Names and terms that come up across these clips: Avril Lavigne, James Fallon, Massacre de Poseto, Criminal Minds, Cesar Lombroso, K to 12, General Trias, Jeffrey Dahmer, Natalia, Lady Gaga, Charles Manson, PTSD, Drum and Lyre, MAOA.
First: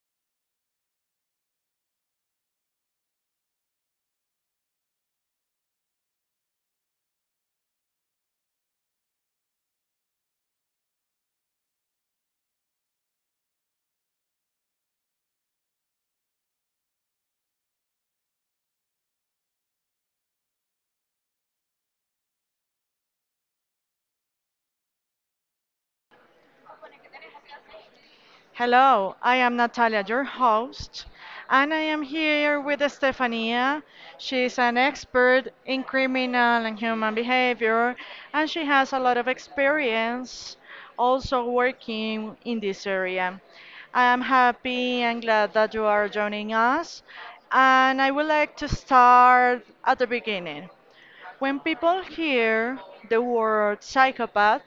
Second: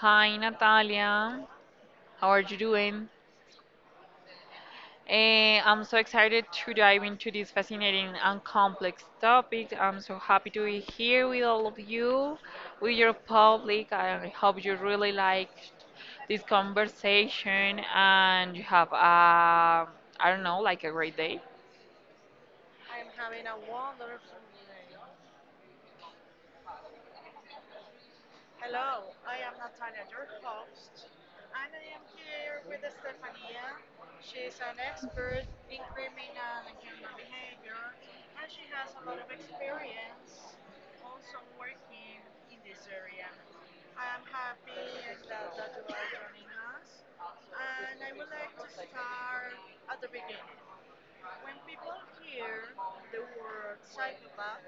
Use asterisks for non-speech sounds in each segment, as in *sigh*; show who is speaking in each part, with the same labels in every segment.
Speaker 1: Hi, Natalia. How are you doing? I'm so excited to dive into this fascinating and complex topic. I'm so happy to be here with all of you, with your public. I hope you really liked this conversation and you have, I don't know, like a great day.
Speaker 2: Hello, I am Natalia, your host, and I am here with Stefania. She's an expert in criminal and human behavior, and she has a lot of experience also working in this area. I am happy and glad that you are joining us, and I would like to start at the beginning. When people hear the word psychopath,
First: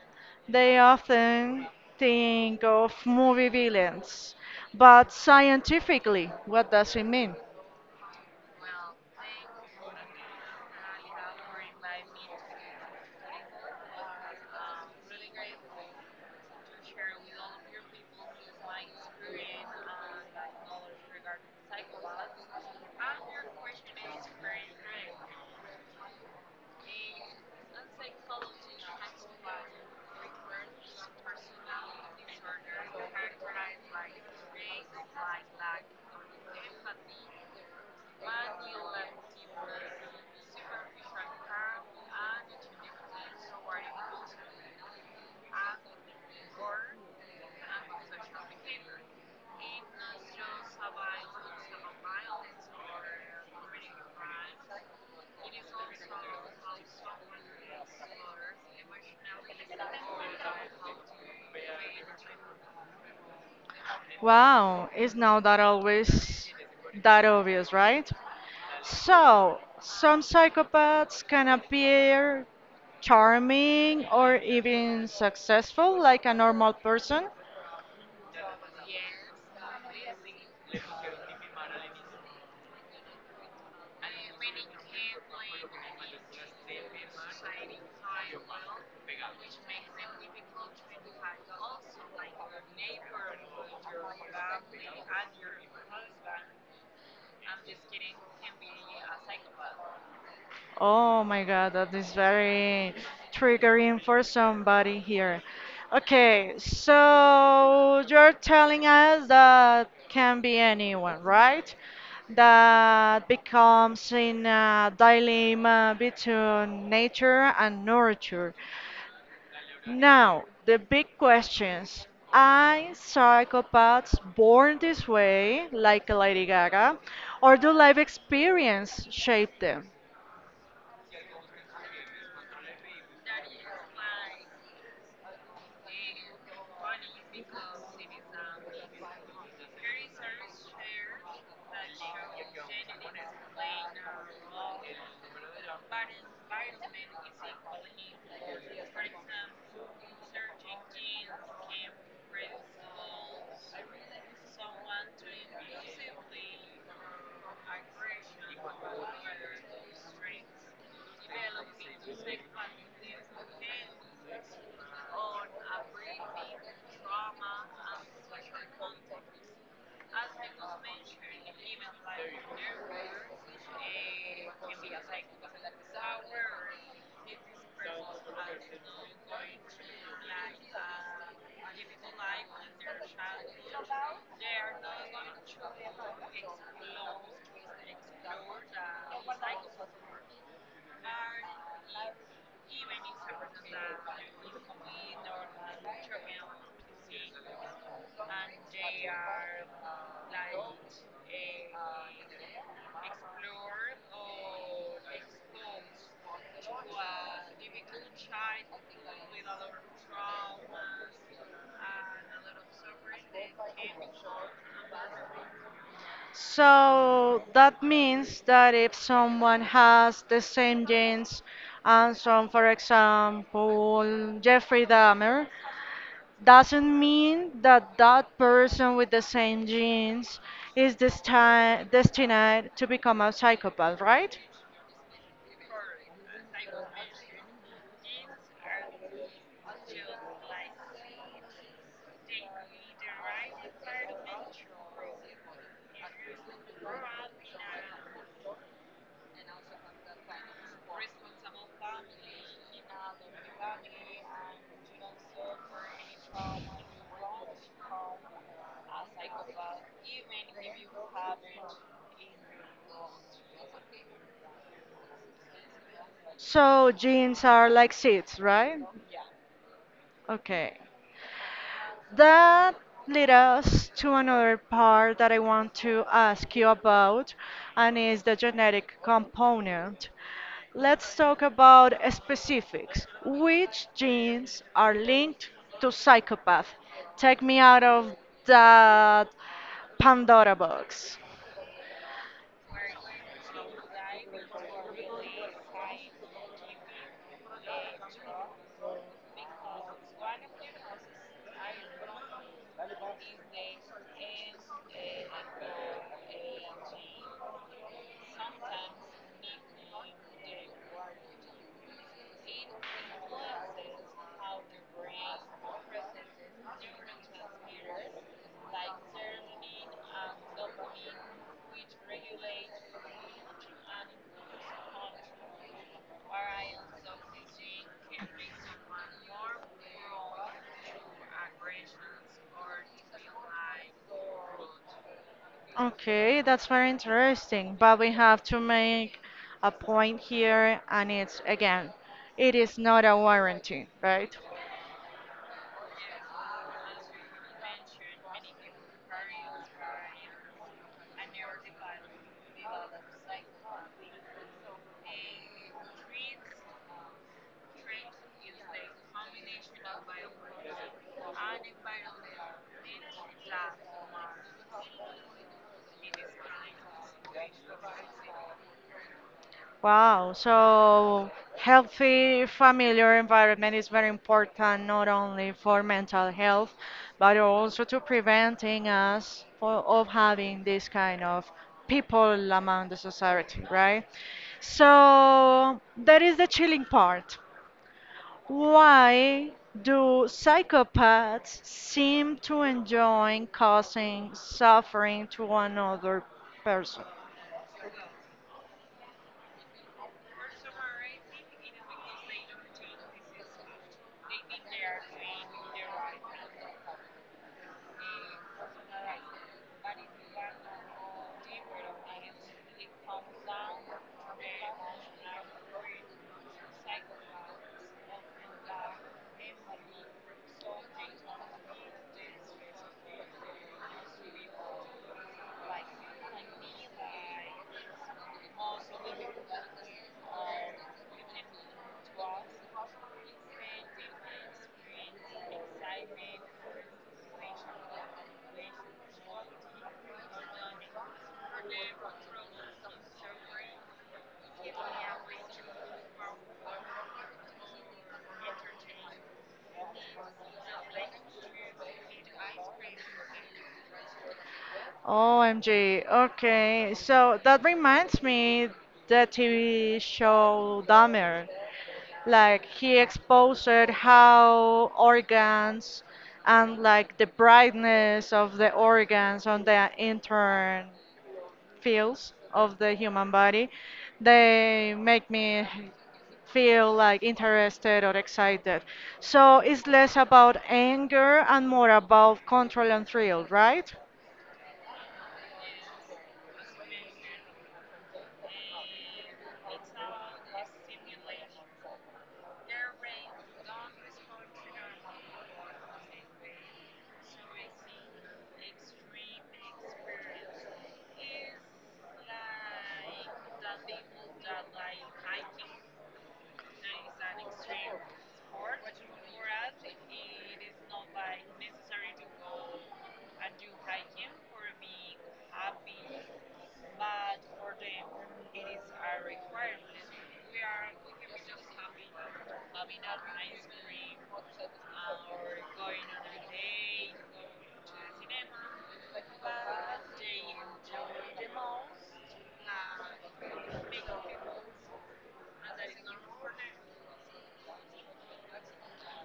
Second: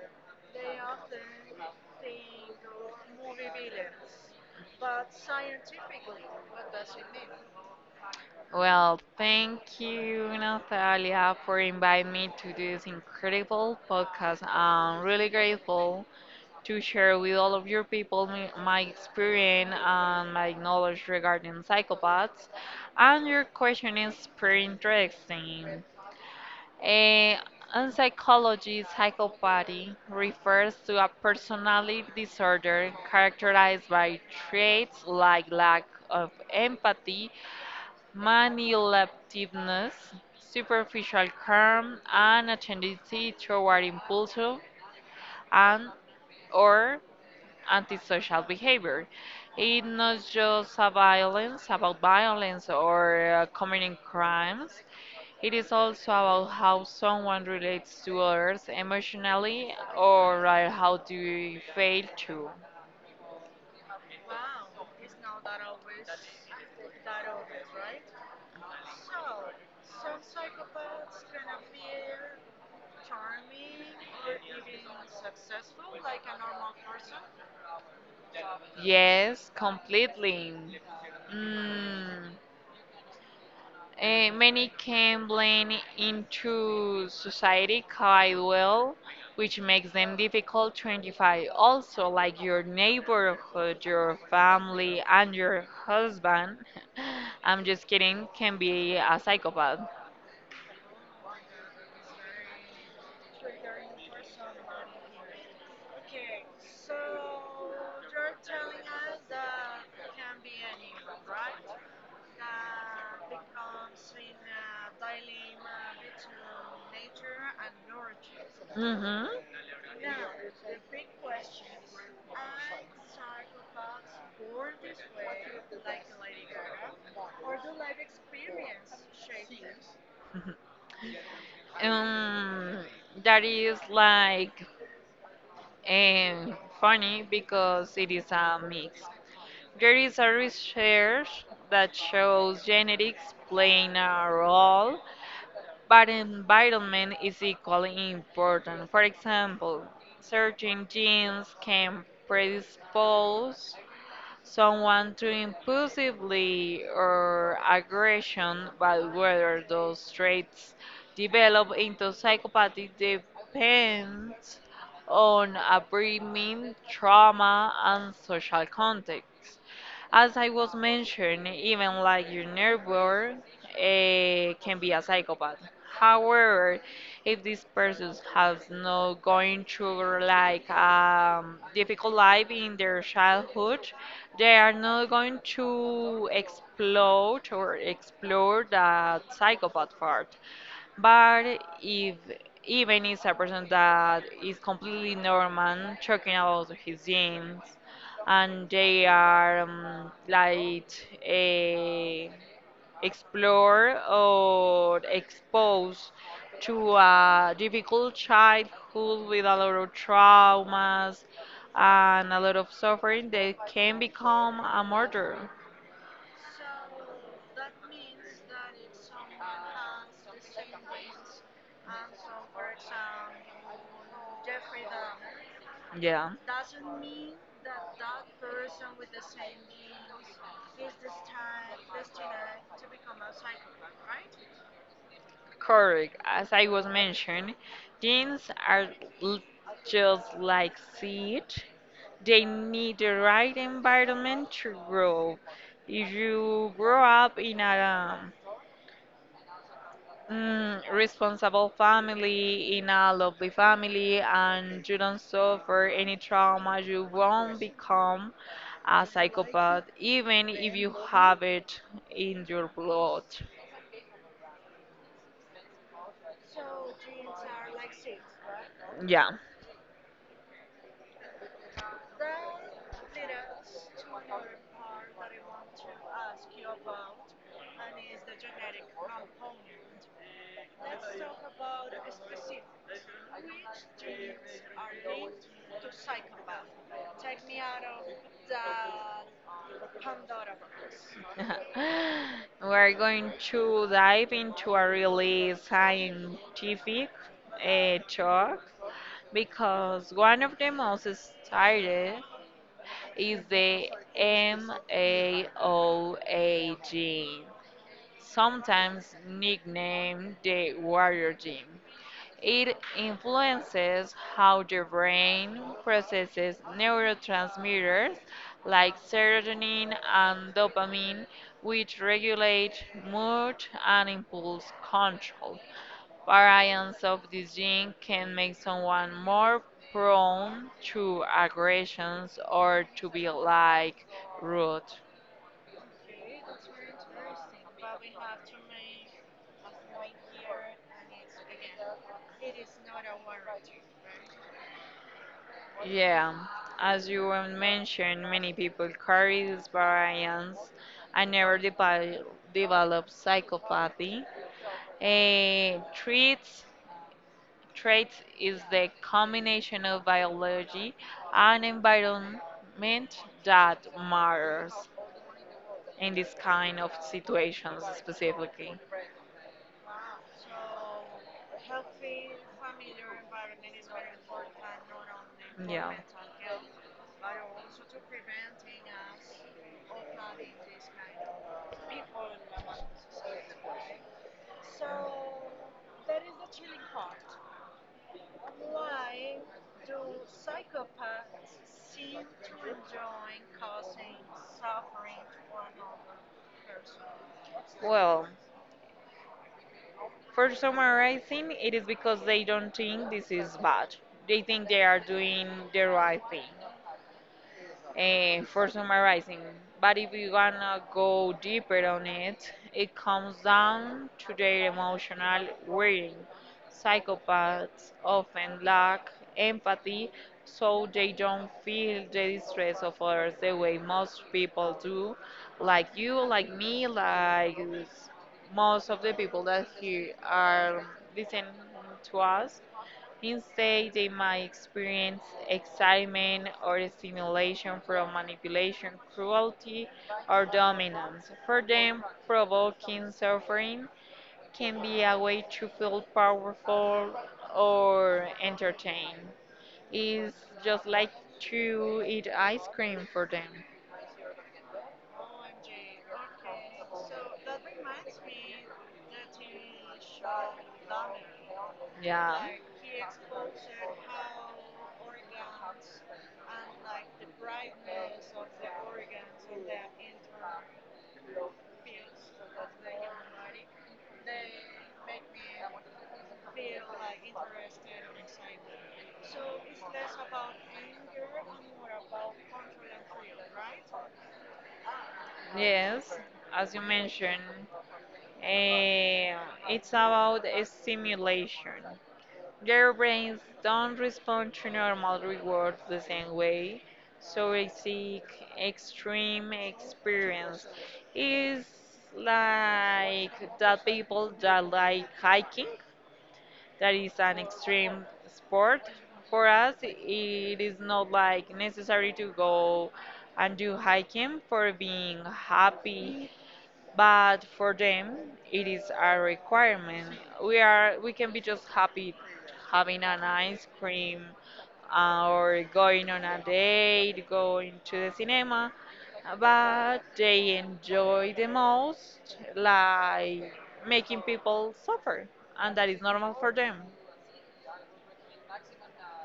Speaker 2: they often think of movie villains. But scientifically, what does it mean?
Speaker 1: Well, thank you, Natalia, for inviting me to this incredible podcast. I'm really grateful to share with all of your people my experience and my knowledge regarding psychopaths. And your question is pretty interesting. Eh, in psychology, psychopathy refers to a personality disorder characterized by traits like lack of empathy, manipulativeness, superficial charm, and a tendency toward impulsive and or antisocial behavior. It's not just a violence about violence or committing crimes. It is also about how someone relates to others emotionally or how they fail to.
Speaker 2: Wow, it's not that always that obvious, right? So, some psychopaths can appear charming or even successful like a normal person.
Speaker 1: Yes, completely. Mm. Many can blend into society quite well, which makes them difficult to identify. Also, like your neighborhood, your family, and your husband, *laughs* I'm just kidding, can be a psychopath.
Speaker 2: Oh my God, that is very triggering for somebody here. Okay, so you're telling us that can be anyone, right? That becomes in a dilemma between nature and nurture.
Speaker 1: Hmm.
Speaker 2: Now, the big questions. Are psychopaths born this way, like Lady Gaga, or do life experience shape them?
Speaker 1: *laughs* Um, that is like funny because it is a mix. There is a research that shows genetics playing a role but environment is equally important. For example, certain genes can predispose someone to impulsivity or aggression, but whether those traits develop into psychopathy depends on upbringing, trauma, and social context. As I was mentioned, even like your neighbor can be a psychopath. However, if this person has not going through like difficult life in their childhood, they are not going to explode or explore that psychopath part. But if even is a person that is completely normal, talking about his genes, and they are like a explore or exposed to a difficult childhood with a lot of traumas and a lot of suffering, they can become a murderer.
Speaker 2: So that means that if someone has the same genes and some, for example, Jeffrey Dahmer,
Speaker 1: Yeah.
Speaker 2: doesn't mean that that person with the same genes is destined to become a psychopath, right?
Speaker 1: Correct. As I was mentioned, jeans are l- just like seed. They need the right environment to grow. If you grow up in a responsible family, in a lovely family, and you don't suffer any trauma, you won't become a psychopath, even if you have it in your blood.
Speaker 2: So genes are like seeds, right?
Speaker 1: Yeah.
Speaker 2: Okay. That led us to another part that I want to ask you about, and is the genetic component. Let's talk about specifics. Which genes are linked to psychopath? Take me out of that Pandora box.
Speaker 1: *laughs* We're going to dive into a really scientific talk because one of the most studied is the MAOA gene, sometimes nicknamed the warrior gene. It influences how the brain processes neurotransmitters like serotonin and dopamine, which regulate mood and impulse control. Variants of this gene can make someone more prone to aggressions or to be like rude.
Speaker 2: Okay, that's very interesting, but we have to make a point here, and it's again, it is not a warranty, right?
Speaker 1: Yeah, as you well mentioned, many people carry these variants and never develop psychopathy. A traits is the combination of biology and environment that matters in this kind of situations specifically.
Speaker 2: Wow, so healthy familiar environment is very important not only for
Speaker 1: Yeah.
Speaker 2: mental health, but also to preventing us for, of having this kind of people among the society, right? So that is the chilling part. Why do psychopaths seem to enjoy causing suffering to another person?
Speaker 1: Well, for summarizing, it is because they don't think this is bad. They think they are doing the right thing. For summarizing. But if you wanna go deeper on it, it comes down to their emotional wiring. Psychopaths often lack empathy, so they don't feel the distress of others the way most people do, like you, like me, most of the people that here are listening to us. You say they might experience excitement or stimulation from manipulation, cruelty, or dominance. For them, provoking suffering can be a way to feel powerful or entertained. It's just like to eat ice cream for them.
Speaker 2: OMG. Okay. So that reminds me the TV show Dahmer.
Speaker 1: Yeah.
Speaker 2: Like he exposed how organs and like the brightness of the organs on the intern fields of the human body, they make me feel like interested or excited. So it's less about anger and more about control and thrill, right?
Speaker 1: Yes, as you mentioned, eh, it's about a stimulation. Their brains don't respond to normal rewards the same way, so they seek extreme experience. It's like that people that like hiking, that is an extreme sport. For us, it is not like necessary to go and do hiking for being happy but for them it is a requirement. We can be just happy having an ice cream or going on a date, going to the cinema, but they enjoy the most like making people suffer, and that is normal for them.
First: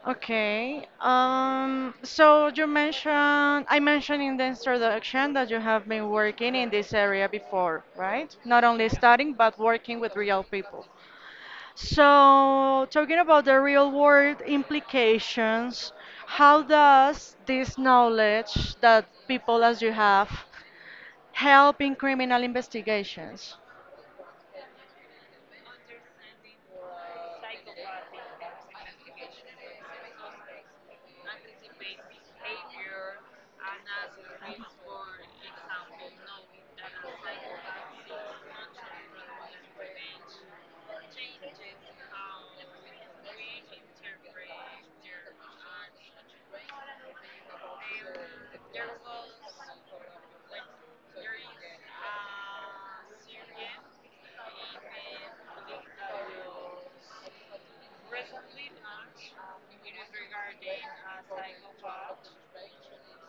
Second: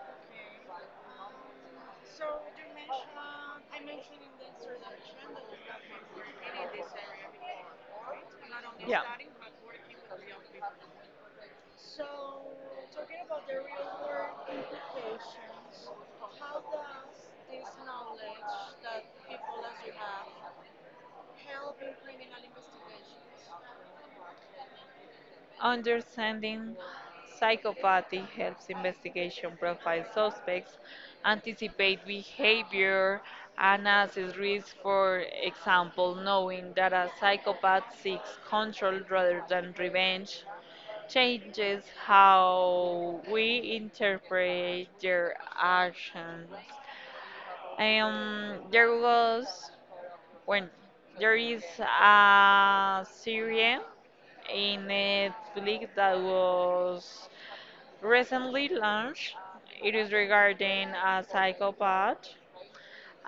Speaker 2: Okay. So you mentioned, I mentioned in the introduction that you have been working in this area before, right? Not only
Speaker 1: Yeah.
Speaker 2: studying, but working with real people. So, talking about the real world implications, how does this knowledge that people as you have help in criminal investigations?
Speaker 1: Understanding psychopathy helps investigation profile suspects, anticipate behavior, and assess risk. For example, knowing that a psychopath seeks control rather than revenge changes how we interpret their actions. There was when there is a series a Netflix that was recently launched. It is regarding a psychopath,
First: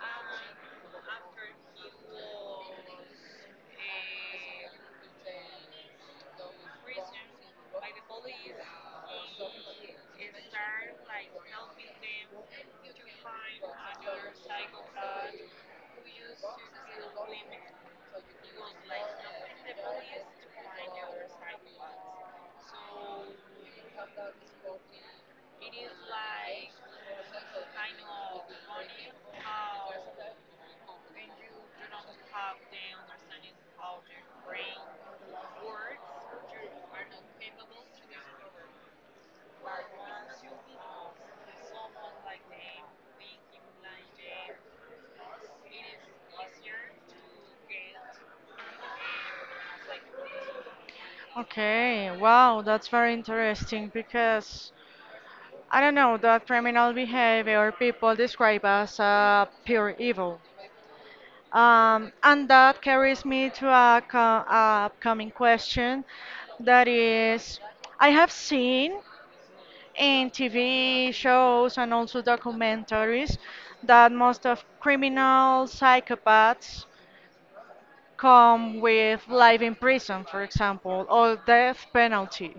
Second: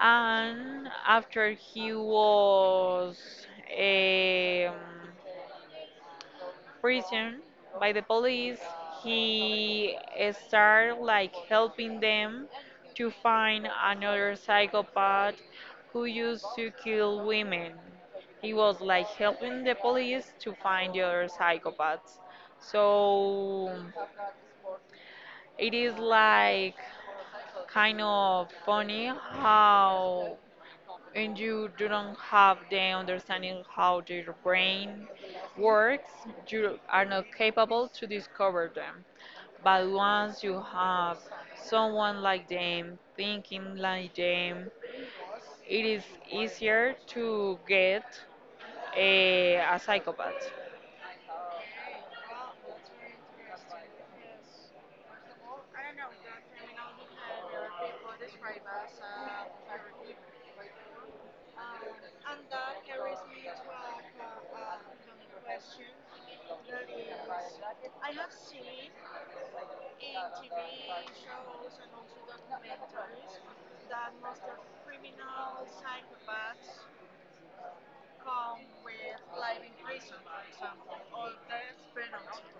Speaker 1: and after he was um, prison by the police, he started like helping them to find another psychopath who used to kill women. He was like helping the police to find the other psychopaths. So it is like kind of funny how and you do not have the understanding how their brain works, you are not capable to discover them. But once you have someone like them thinking like them, it is easier to get a psychopath.
Speaker 2: Okay, wow, that's very interesting because I don't know that criminal behavior people describe as pure evil. And that carries me to a upcoming question that is I have seen in TV shows and also documentaries that most of criminal psychopaths come with life in prison, for example, or death penalty.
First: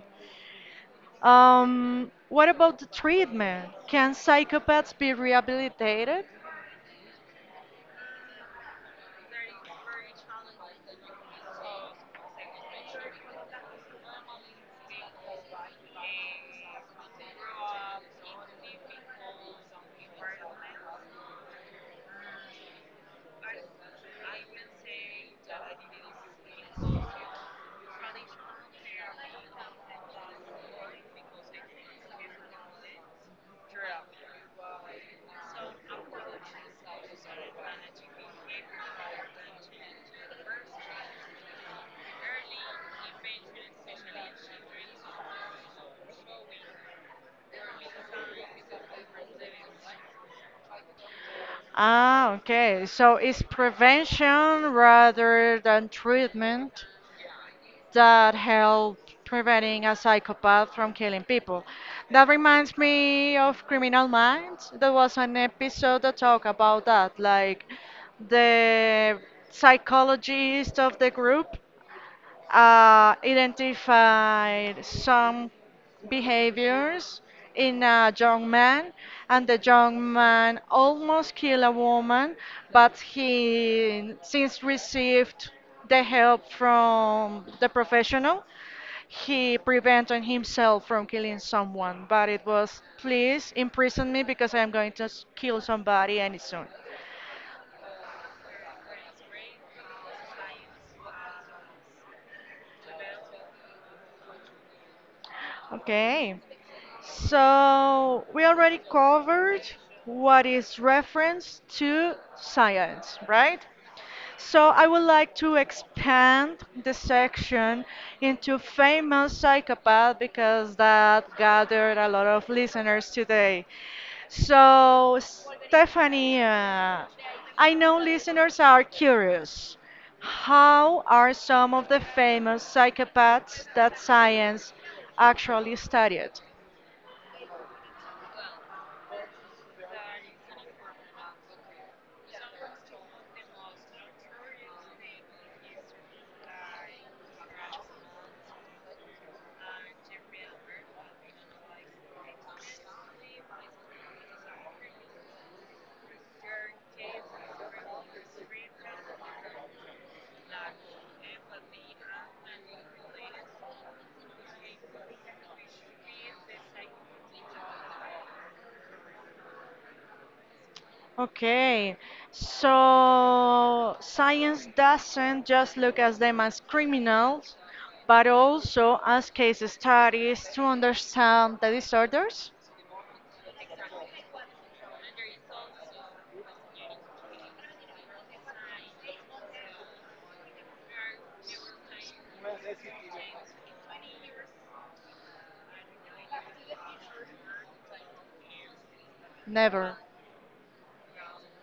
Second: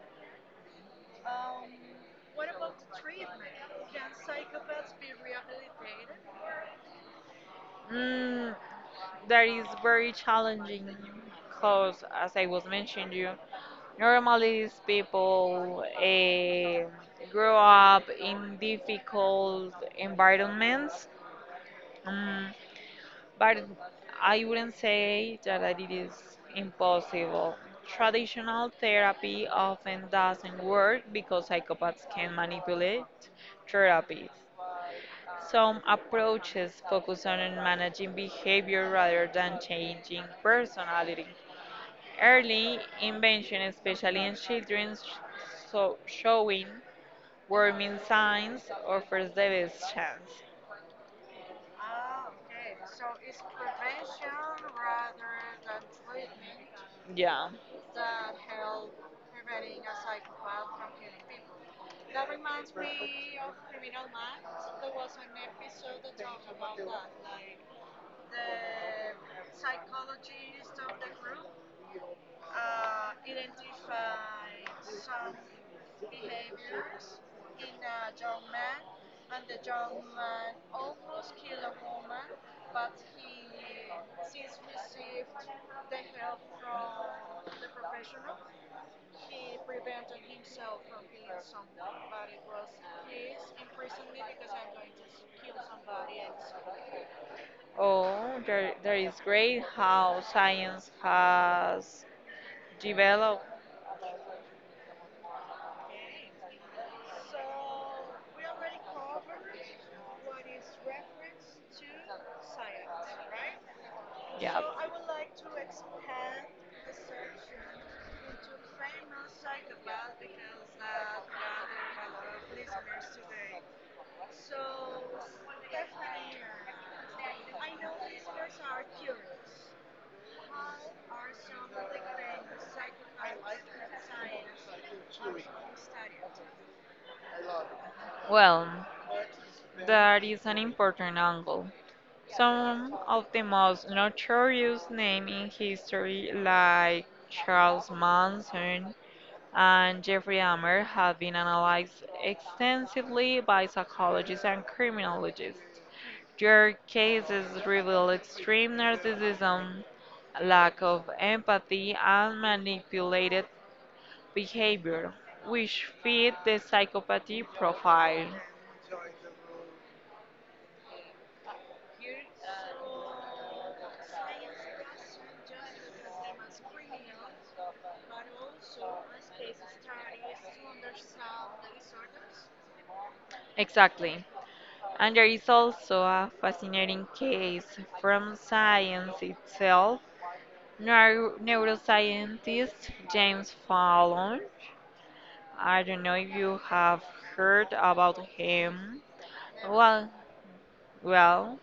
Speaker 2: What about the treatment? Can psychopaths be rehabilitated?
Speaker 1: Mm, that is very challenging because, as I was mentioning you, normally, these people grow up in difficult environments, um, but I wouldn't say that it is impossible. Traditional therapy often doesn't work because psychopaths can manipulate therapies. Some approaches focus on managing behavior rather than changing personality. Early invention, especially in children, so showing warming signs offers the best chance.
Speaker 2: Ah, okay. So it's prevention rather than treatment
Speaker 1: Yeah.
Speaker 2: that help preventing a psychopath from killing people. That reminds me of Criminal Minds. There was an episode that talked about that, like the psychologist of the group identified some behaviors in a young man, and the young man almost killed a woman, but he since received the help from the professional. He prevented himself from killing someone, but it was please imprison me because I am going to kill somebody any soon.
Speaker 1: Oh, there is great how science has developed.
Speaker 2: Okay. So we already covered what is reference to science, right?
Speaker 1: Yeah.
Speaker 2: So I would like to expand the section into famous psychopath because that gathered a lot of listeners today. So Stephanie, I know listeners are curious. How are some of the famous psychopaths that science actually studied?
Speaker 1: Well, that is an important angle. Some of the most notorious names in history, like Charles Manson and Jeffrey Dahmer, have been analyzed extensively by psychologists and criminologists. Their cases reveal extreme narcissism, lack of empathy, and manipulated behavior, which fit the psychopathy profile.
Speaker 2: Okay, so science doesn't just look at them as criminals, but also as case studies to understand the disorders?
Speaker 1: Exactly. And there is also a fascinating case from science itself. Neuroscientist James Fallon, I don't know if you have heard about him.
Speaker 2: Never.
Speaker 1: Well, well,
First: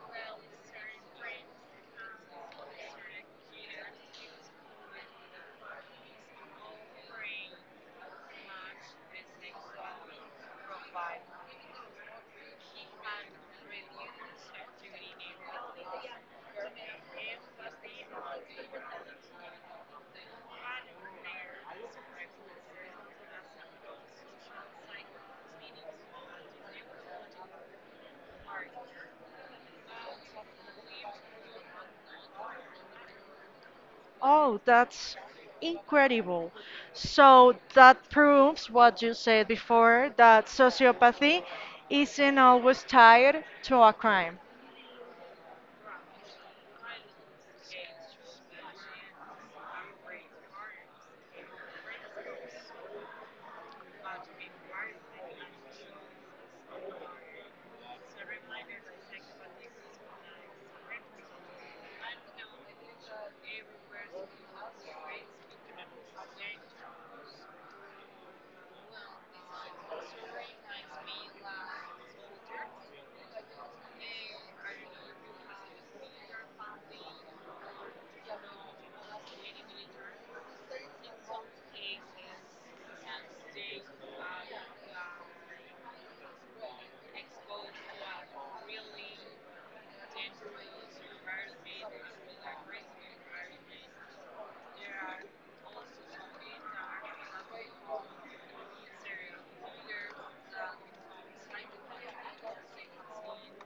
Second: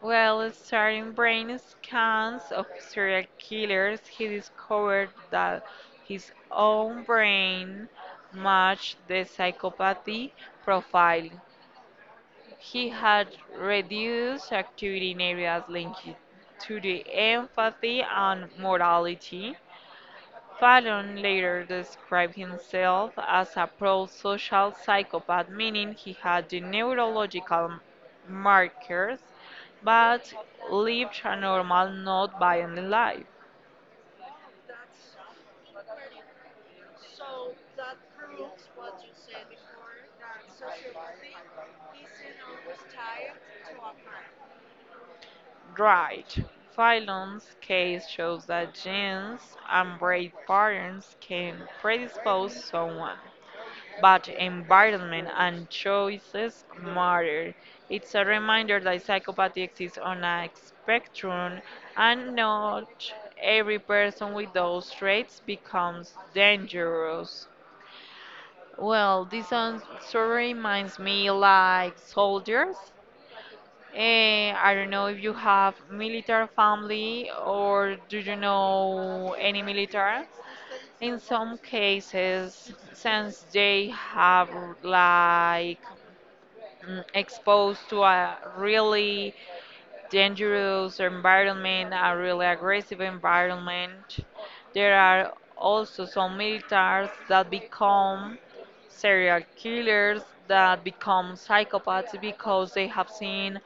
Speaker 1: well, starting brain scans of serial killers, he discovered that his own brain matched the psychopathy profile. He had reduced activity in areas linked to the empathy and morality. Fallon later described himself as a pro-social psychopath, meaning he had the neurological markers but lived a normal, not violent life.
Speaker 2: Oh, that's incredible. So that proves what you said before, that sociopathy isn't always tied to a crime.
Speaker 1: Right. Fallon's case shows that genes and brain patterns can predispose someone but environment and choices matter. It's a reminder that psychopathy exists on a spectrum and not every person with those traits becomes dangerous. Well, this song sort of reminds me like soldiers. I don't know if you have military family or do you know any military? In some cases, since they have like exposed to a really dangerous environment, a really aggressive environment, there are also some militaries that become serial killers, that become psychopaths because they have seen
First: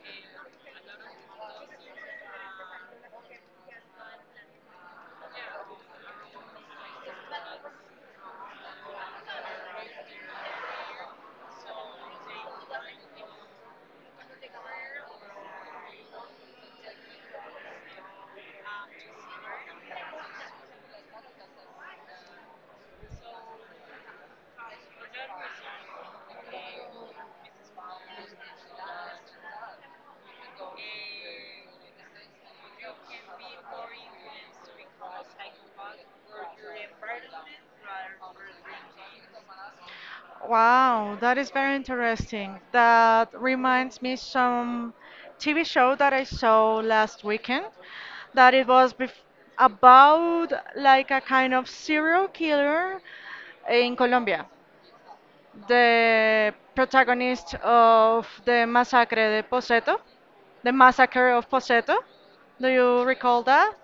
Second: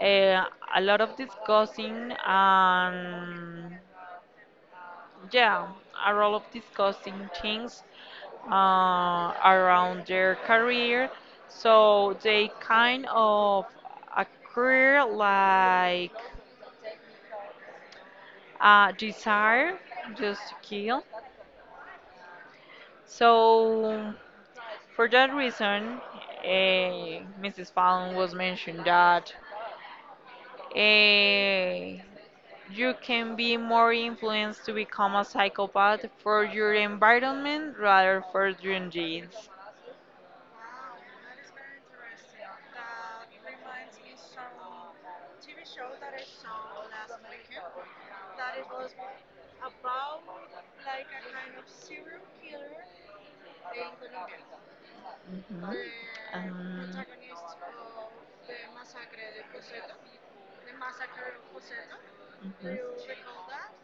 Speaker 1: uh, a lot of disgusting and yeah, a lot of disgusting things around their career. So they kind of acquire like a desire just to kill. So for that reason, Mrs. Fallon was mentioned that eh, you can be more influenced to become a psychopath for your environment rather for your genes.
Speaker 2: Wow, that is very interesting. That reminds me some TV show that I saw last weekend that it was bef about like a kind of serial killer in Colombia.
Speaker 1: Ujú.
Speaker 2: The
Speaker 1: Am,
Speaker 2: protagonist of the Massacre de Poseto, the Massacre of Poseto. Do
Speaker 1: Ujú.
Speaker 2: you recall that?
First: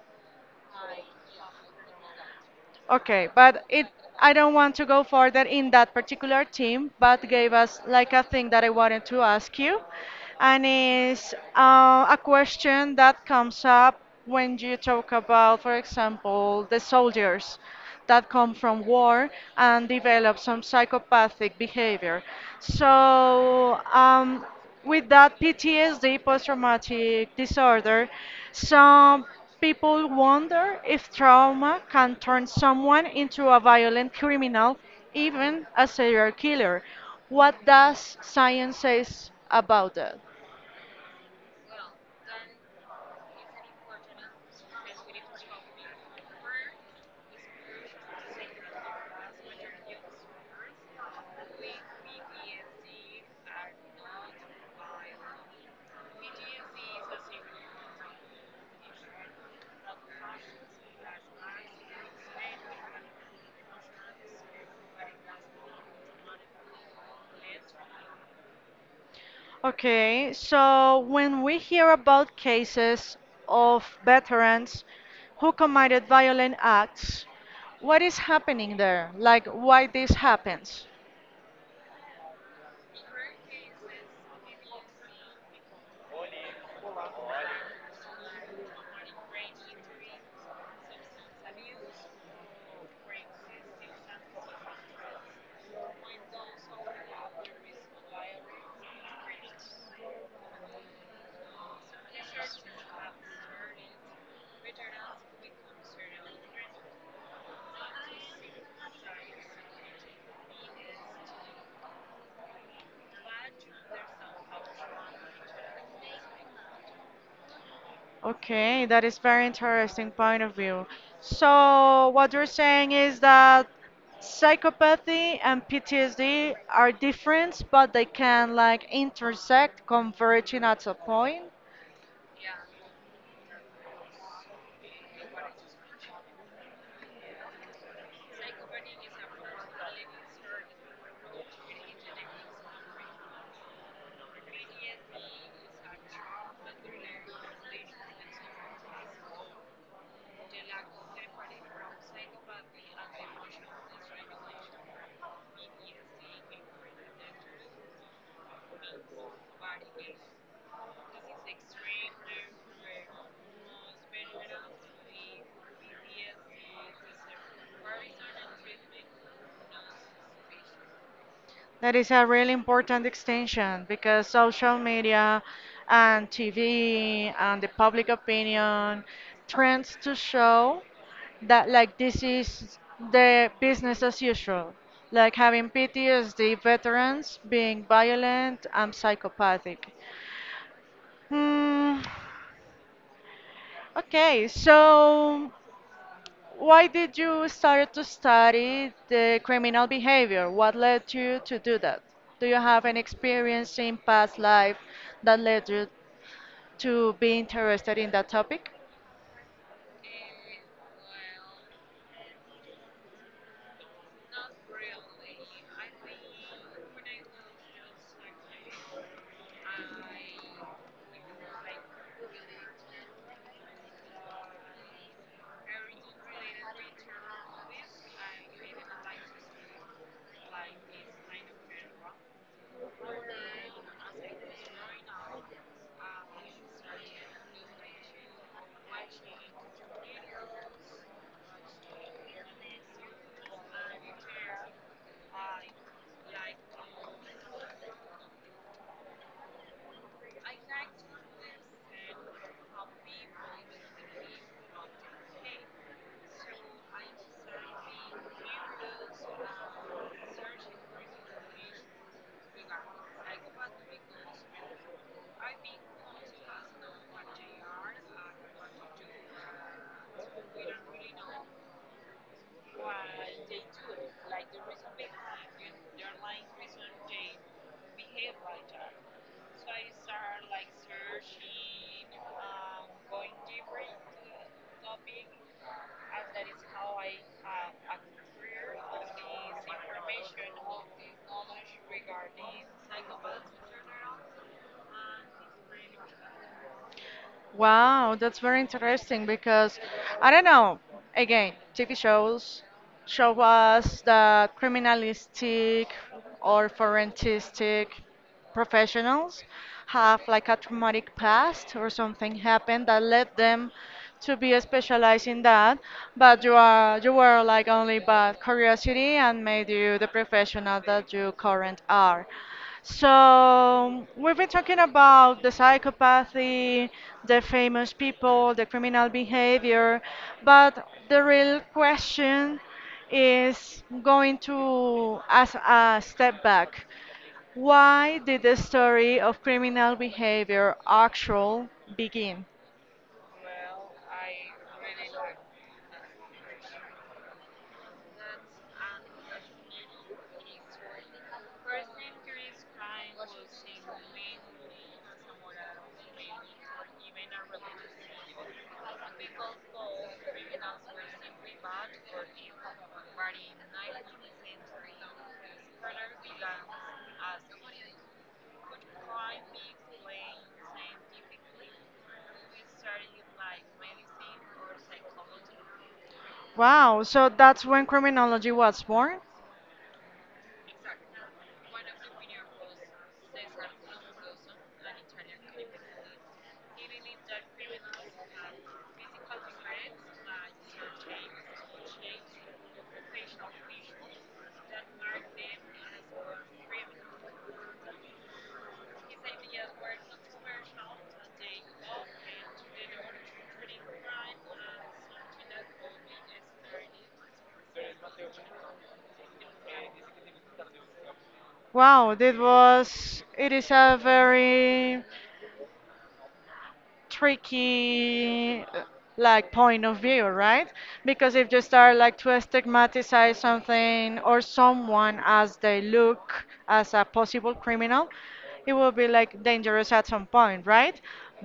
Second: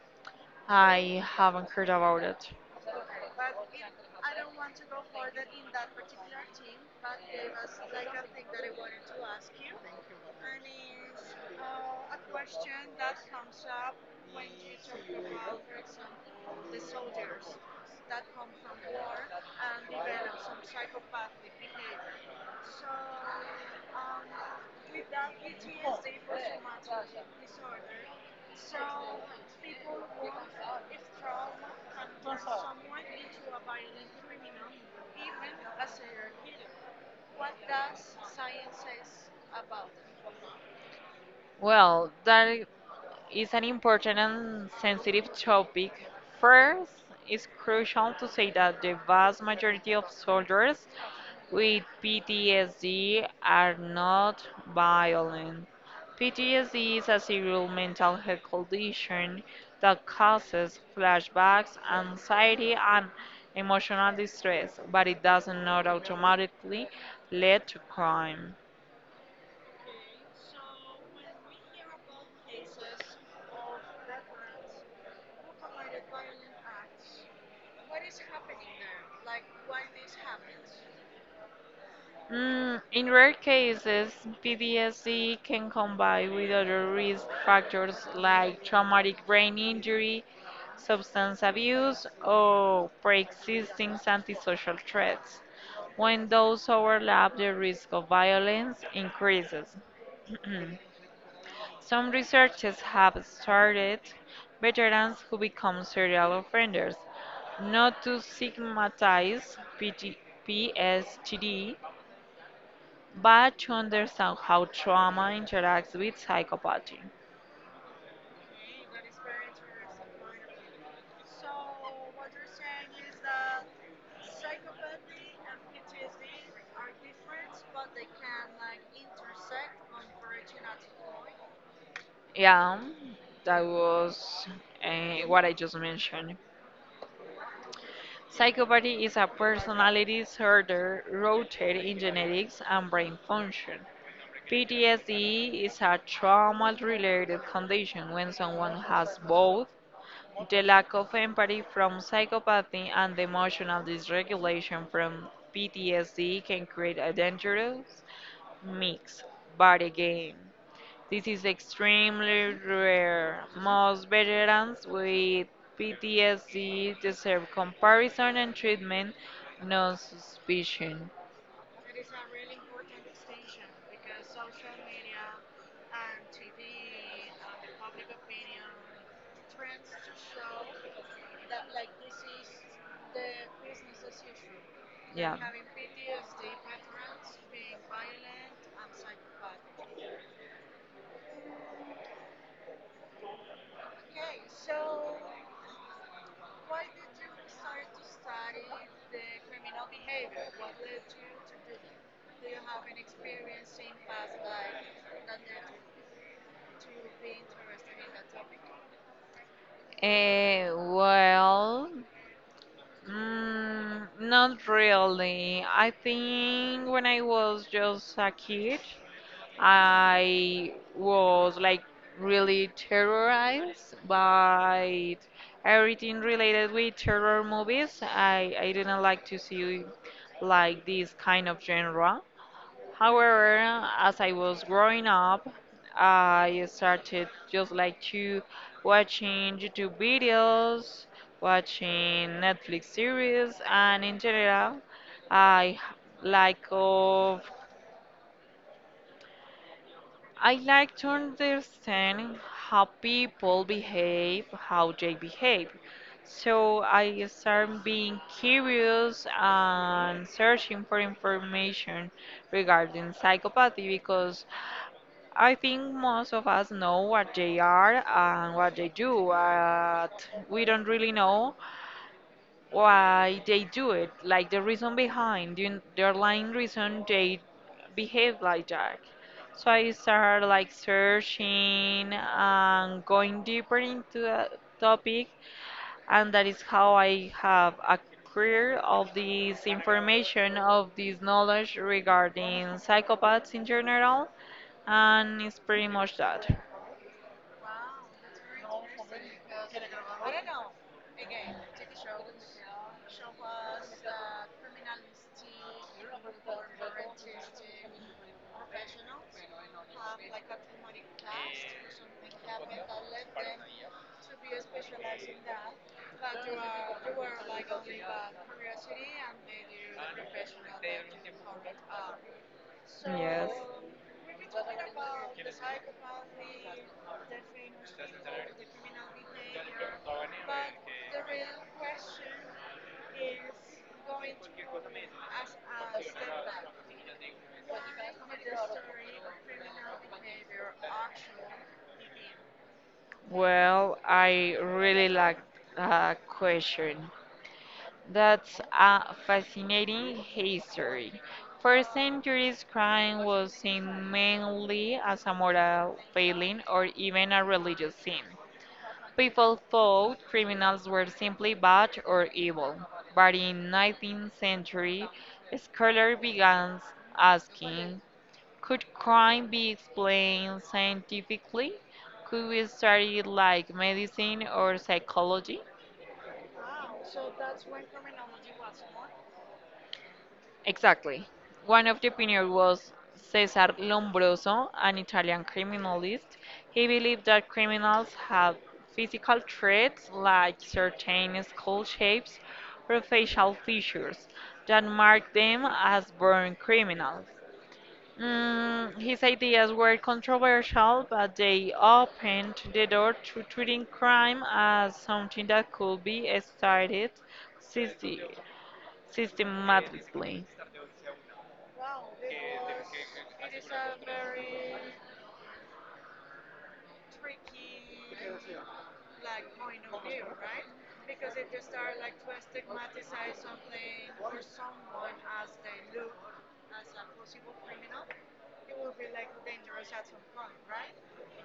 Speaker 1: I haven't heard about it.
Speaker 2: Okay, but it I don't want to go further in that particular team, but gave us like a thing that I wanted to ask you, and is a question that comes up when you talk about, for example, the soldiers that come from war and develop some psychopathic behavior. So um, with that PTSD, post-traumatic disorder, some people wonder if trauma can turn someone into a violent criminal, even a serial killer. What does science says about that?
Speaker 1: Well, that is an important and sensitive topic. First, it's crucial to say that the vast majority of soldiers with PTSD are not violent. PTSD is a serious mental health condition that causes flashbacks, anxiety, and emotional distress, but it does not automatically lead to crime.
Speaker 2: Okay, so when we hear about cases of veterans who committed violent acts, what is happening there? Like, why this happens?
Speaker 1: In rare cases, PTSD can combine with other risk factors like traumatic brain injury, substance abuse, or pre-existing antisocial threats. When those overlap, the risk of violence increases. Some researchers have started veterans who become serial offenders not to stigmatize PT PTSD but to understand how trauma interacts with psychopathy.
Speaker 2: Okay, that is very interesting point of view. So what you're saying is that psychopathy and PTSD are different, but they can like intersect, converging at a point.
Speaker 1: Yeah, that was what I just mentioned. Psychopathy is a personality disorder rooted in genetics and brain function. PTSD is a trauma related condition when someone has both the lack of empathy from psychopathy and the emotional dysregulation from PTSD can create a dangerous mix. But again, this is extremely rare. Most veterans with PTSD deserve comparison and treatment, no suspicion.
Speaker 2: That is a really important extension because social media and TV and the public opinion trends to show that like this is the business as usual,
Speaker 1: Yeah.
Speaker 2: like having PTSD veterans being violent and psychopathic. Hmm. Okay, so why did you start to study the criminal behavior? What led you to do that? Do you have any experience in past life that led you to be interested in that topic?
Speaker 1: Well, not really. I think when I was just a kid, I was like really terrorized by everything related with terror movies. I didn't like to see like this kind of genre. However, as I was growing up, I started just like to watching YouTube videos, watching Netflix series, and in general, I h- like of I like to understand how people behave, how they behave. So I start being curious and searching for information regarding psychopathy because I think most of us know what they are and what they do, but we don't really know why they do it, like the reason behind, the underlying reason they behave like that. So I started like searching and going deeper into the topic, and that is how I have a acquired of this information, of this knowledge regarding psychopaths in general, and it's pretty much that.
Speaker 2: Wow, that's very interesting because I don't know. Again, TV shows show us that criminalistic or forensic professionals have like a traumatic past or something happened that led them to be specialized in that, but you were like only but curiosity and made you the professional that you current are.
Speaker 1: Yes.
Speaker 2: So we've been talking about the psychopathy, the famous people, the criminal behavior, but the real question is going to as a step back. Why did the story of criminal behavior actual begin?
Speaker 1: Well, I really like that question. That's a fascinating history. For centuries, crime was seen mainly as a moral failing or even a religious sin. People thought criminals were simply bad or evil. But in 19th century, scholars began asking, could crime be explained scientifically? Could we study it like medicine or psychology?
Speaker 2: Wow, so that's when criminology was born?
Speaker 1: Exactly. One of the pioneers was Cesar Lombroso, an Italian criminalist. He believed that criminals have physical traits like certain skull shapes or facial features that mark them as born criminals. His ideas were controversial, but they opened the door to treating crime as something that could be studied syste- systematically.
Speaker 2: Wow, it is a very tricky like point of view, right? Because if you start like to stigmatize something or someone as they look as a possible criminal, it will be like dangerous at some point, right?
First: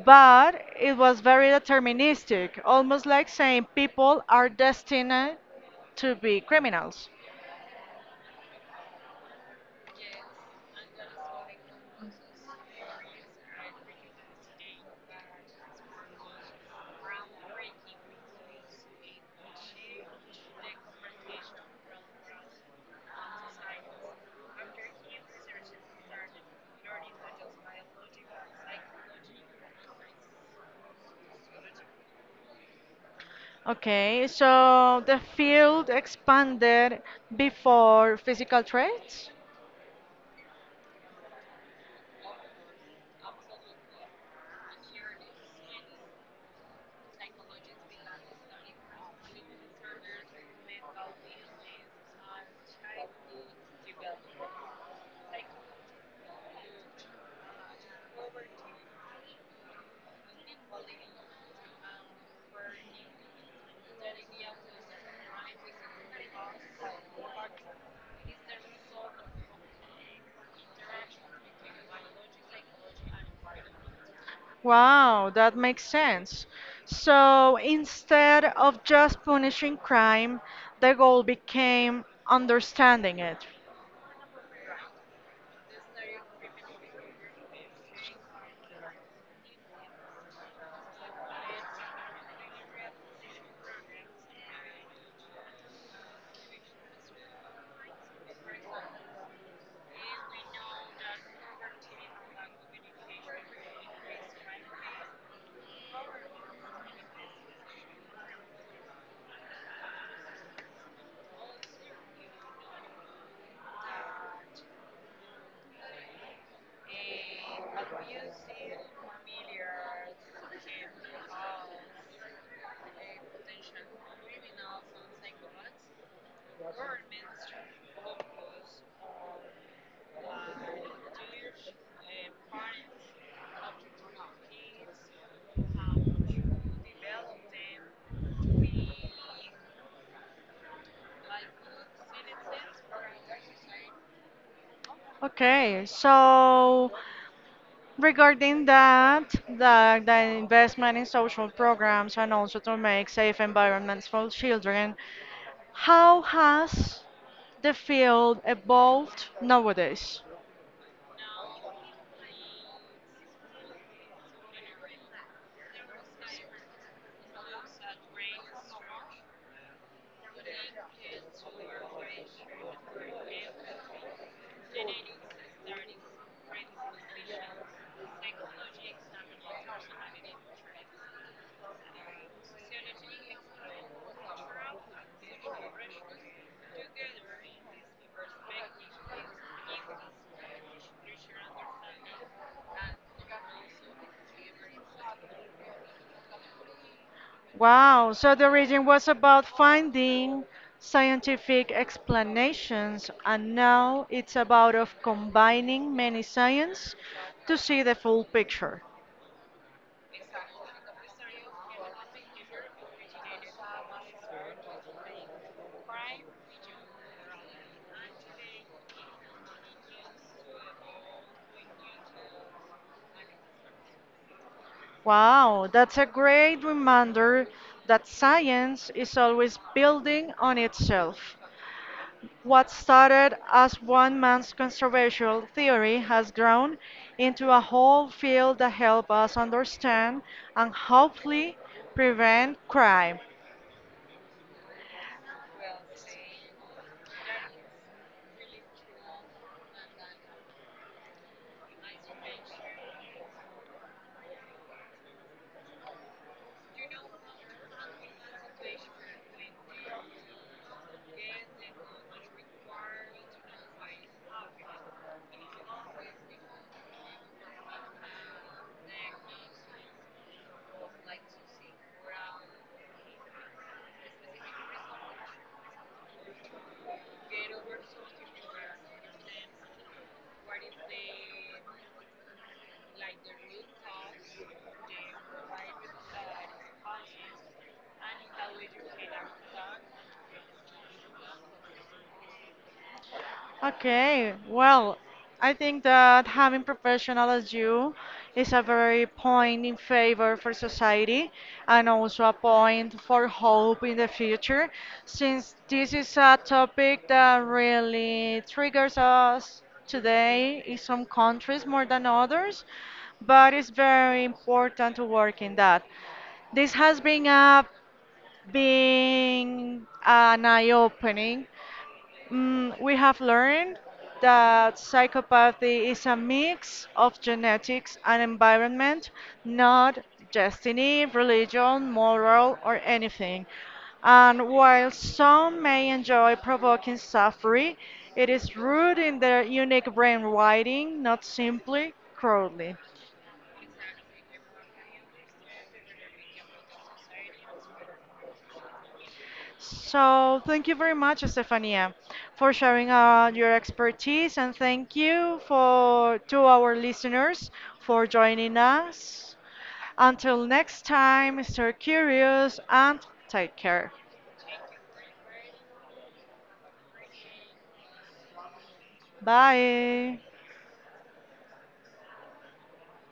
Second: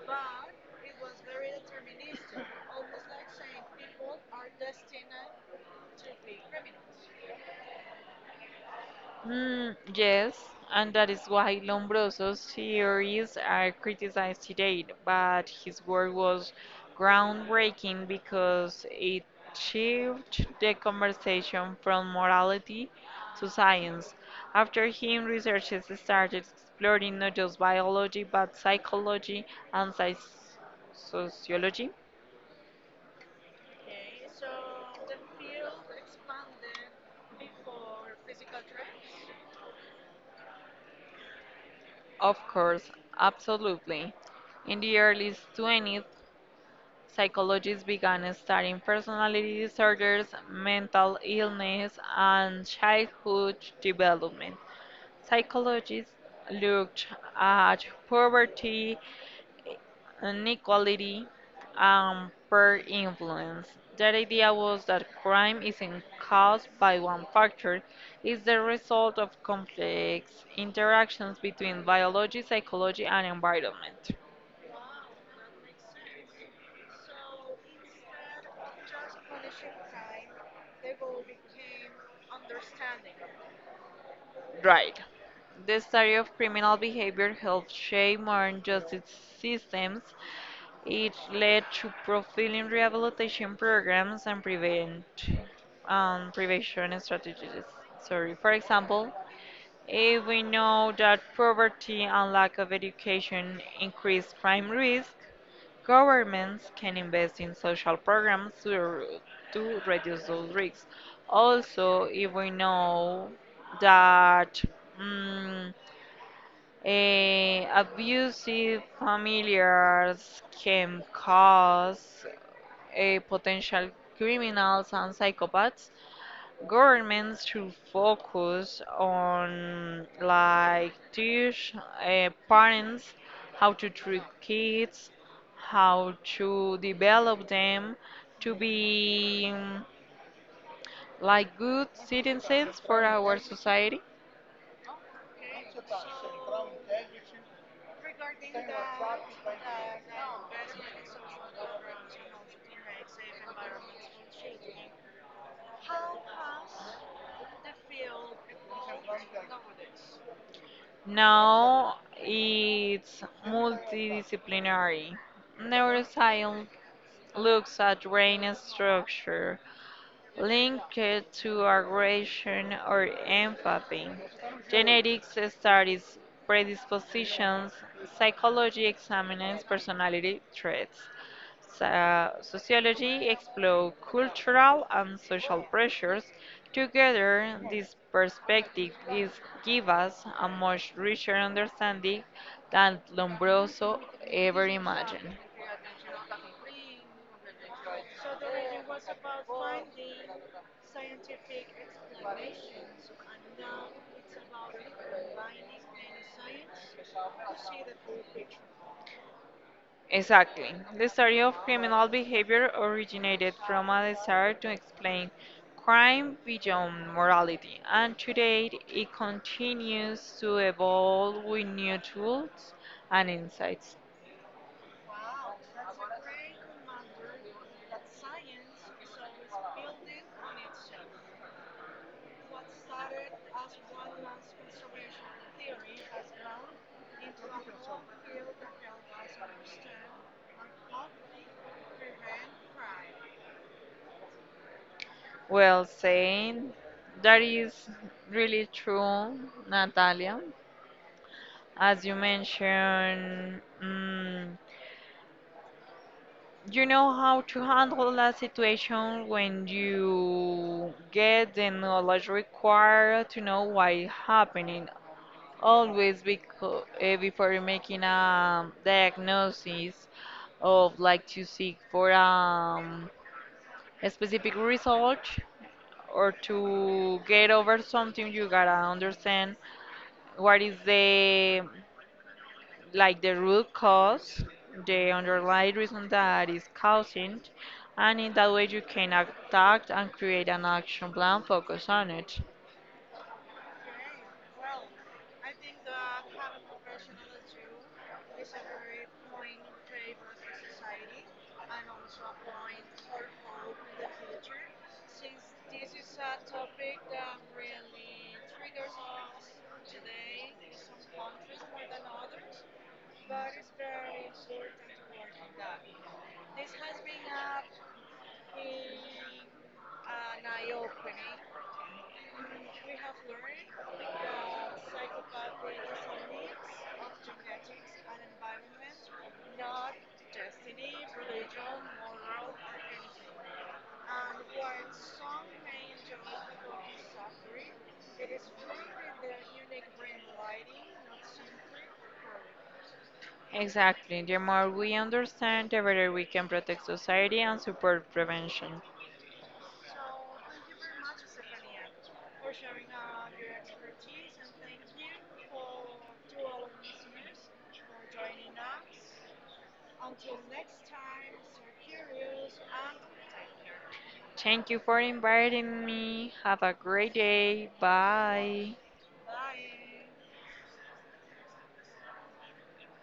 Speaker 2: But it was very deterministic, almost like saying people are destined to be criminals.
Speaker 1: Yes, and that is why Lombroso's theories are criticized today, but his work was groundbreaking because it shifted the conversation from morality to science. After him, researchers started exploring not just biology but psychology and psych sociology.
Speaker 2: Okay, so the field expanded before physical traits?
Speaker 1: Of course, absolutely. In the early 20th. Psychologists began studying personality disorders, mental illness, and childhood development. Psychologists looked at poverty, inequality, and peer influence. Their idea was that crime isn't caused by one factor, it's the result of complex interactions between biology, psychology, and environment.
Speaker 2: Wow, that makes sense. So instead of just punishing crime, the goal became understanding it.
Speaker 1: Right. The study of criminal behavior helped shape modern justice systems. It led to profiling rehabilitation programs and prevention strategies. Sorry. For example, we know that poverty and lack of education increase crime risk. Governments can invest in social programs to reduce those risks. Also, if we know that mm, abusive familiars can cause potential criminals and psychopaths, governments should focus on like teach parents how to treat kids, how to develop them to be like good citizens for our society.
Speaker 2: Okay, so regarding that, the investment in social programs and also to make safe environments for children, how has the field evolved nowadays?
Speaker 1: Now it's multidisciplinary. Neuroscience looks at brain structure, linked to aggression or empathy, genetics studies predispositions, psychology examines personality traits, sociology explores cultural and social pressures. Together, this perspective gives give us a much richer understanding than Lombroso ever imagined.
Speaker 2: Wow, so the region was about finding scientific explanations, and now it's about of combining many science to see the full picture.
Speaker 1: Exactly. The story of criminal behavior originated from a desire to explain crime beyond morality, and today it continues to evolve with new tools and insights.
Speaker 2: Wow, that's a great reminder that science is always building on itself. What started as one man's conservation theory has grown into a whole field that helps us understand and hopefully prevent crime.
Speaker 1: Well said. That is really true, Natalia. As you mentioned, you know how to handle a situation when you get the knowledge required to know why happening always because, before making a diagnosis of like to seek for a specific result or to get over something you gotta understand what is the like the root cause, the underlying reason that is causing, and in that way you can attack and create an action plan focused on it.
Speaker 2: Okay, well, I think that having professional as you is a very point in favor for society and also a point for hope in the future, since this is a topic that really triggers us today in some countries more than others, but it's very important to work in that. This has been a being an eye-opening. Mm, we have learned that psychopathy is a mix of genetics and environment, not destiny, religion, moral, or anything. And while some may enjoy provoking suffering, it is rooted in their unique brain wiring, not simply crudely.
Speaker 1: Exactly. The more we understand, the better we can protect society and support prevention.
Speaker 2: So, thank you very much, Estefania, for sharing your expertise, and thank you for to our listeners for joining us. Until next time, stay curious and take care.
Speaker 1: Thank you for inviting me. Have a great day. Bye.
Speaker 2: Bye.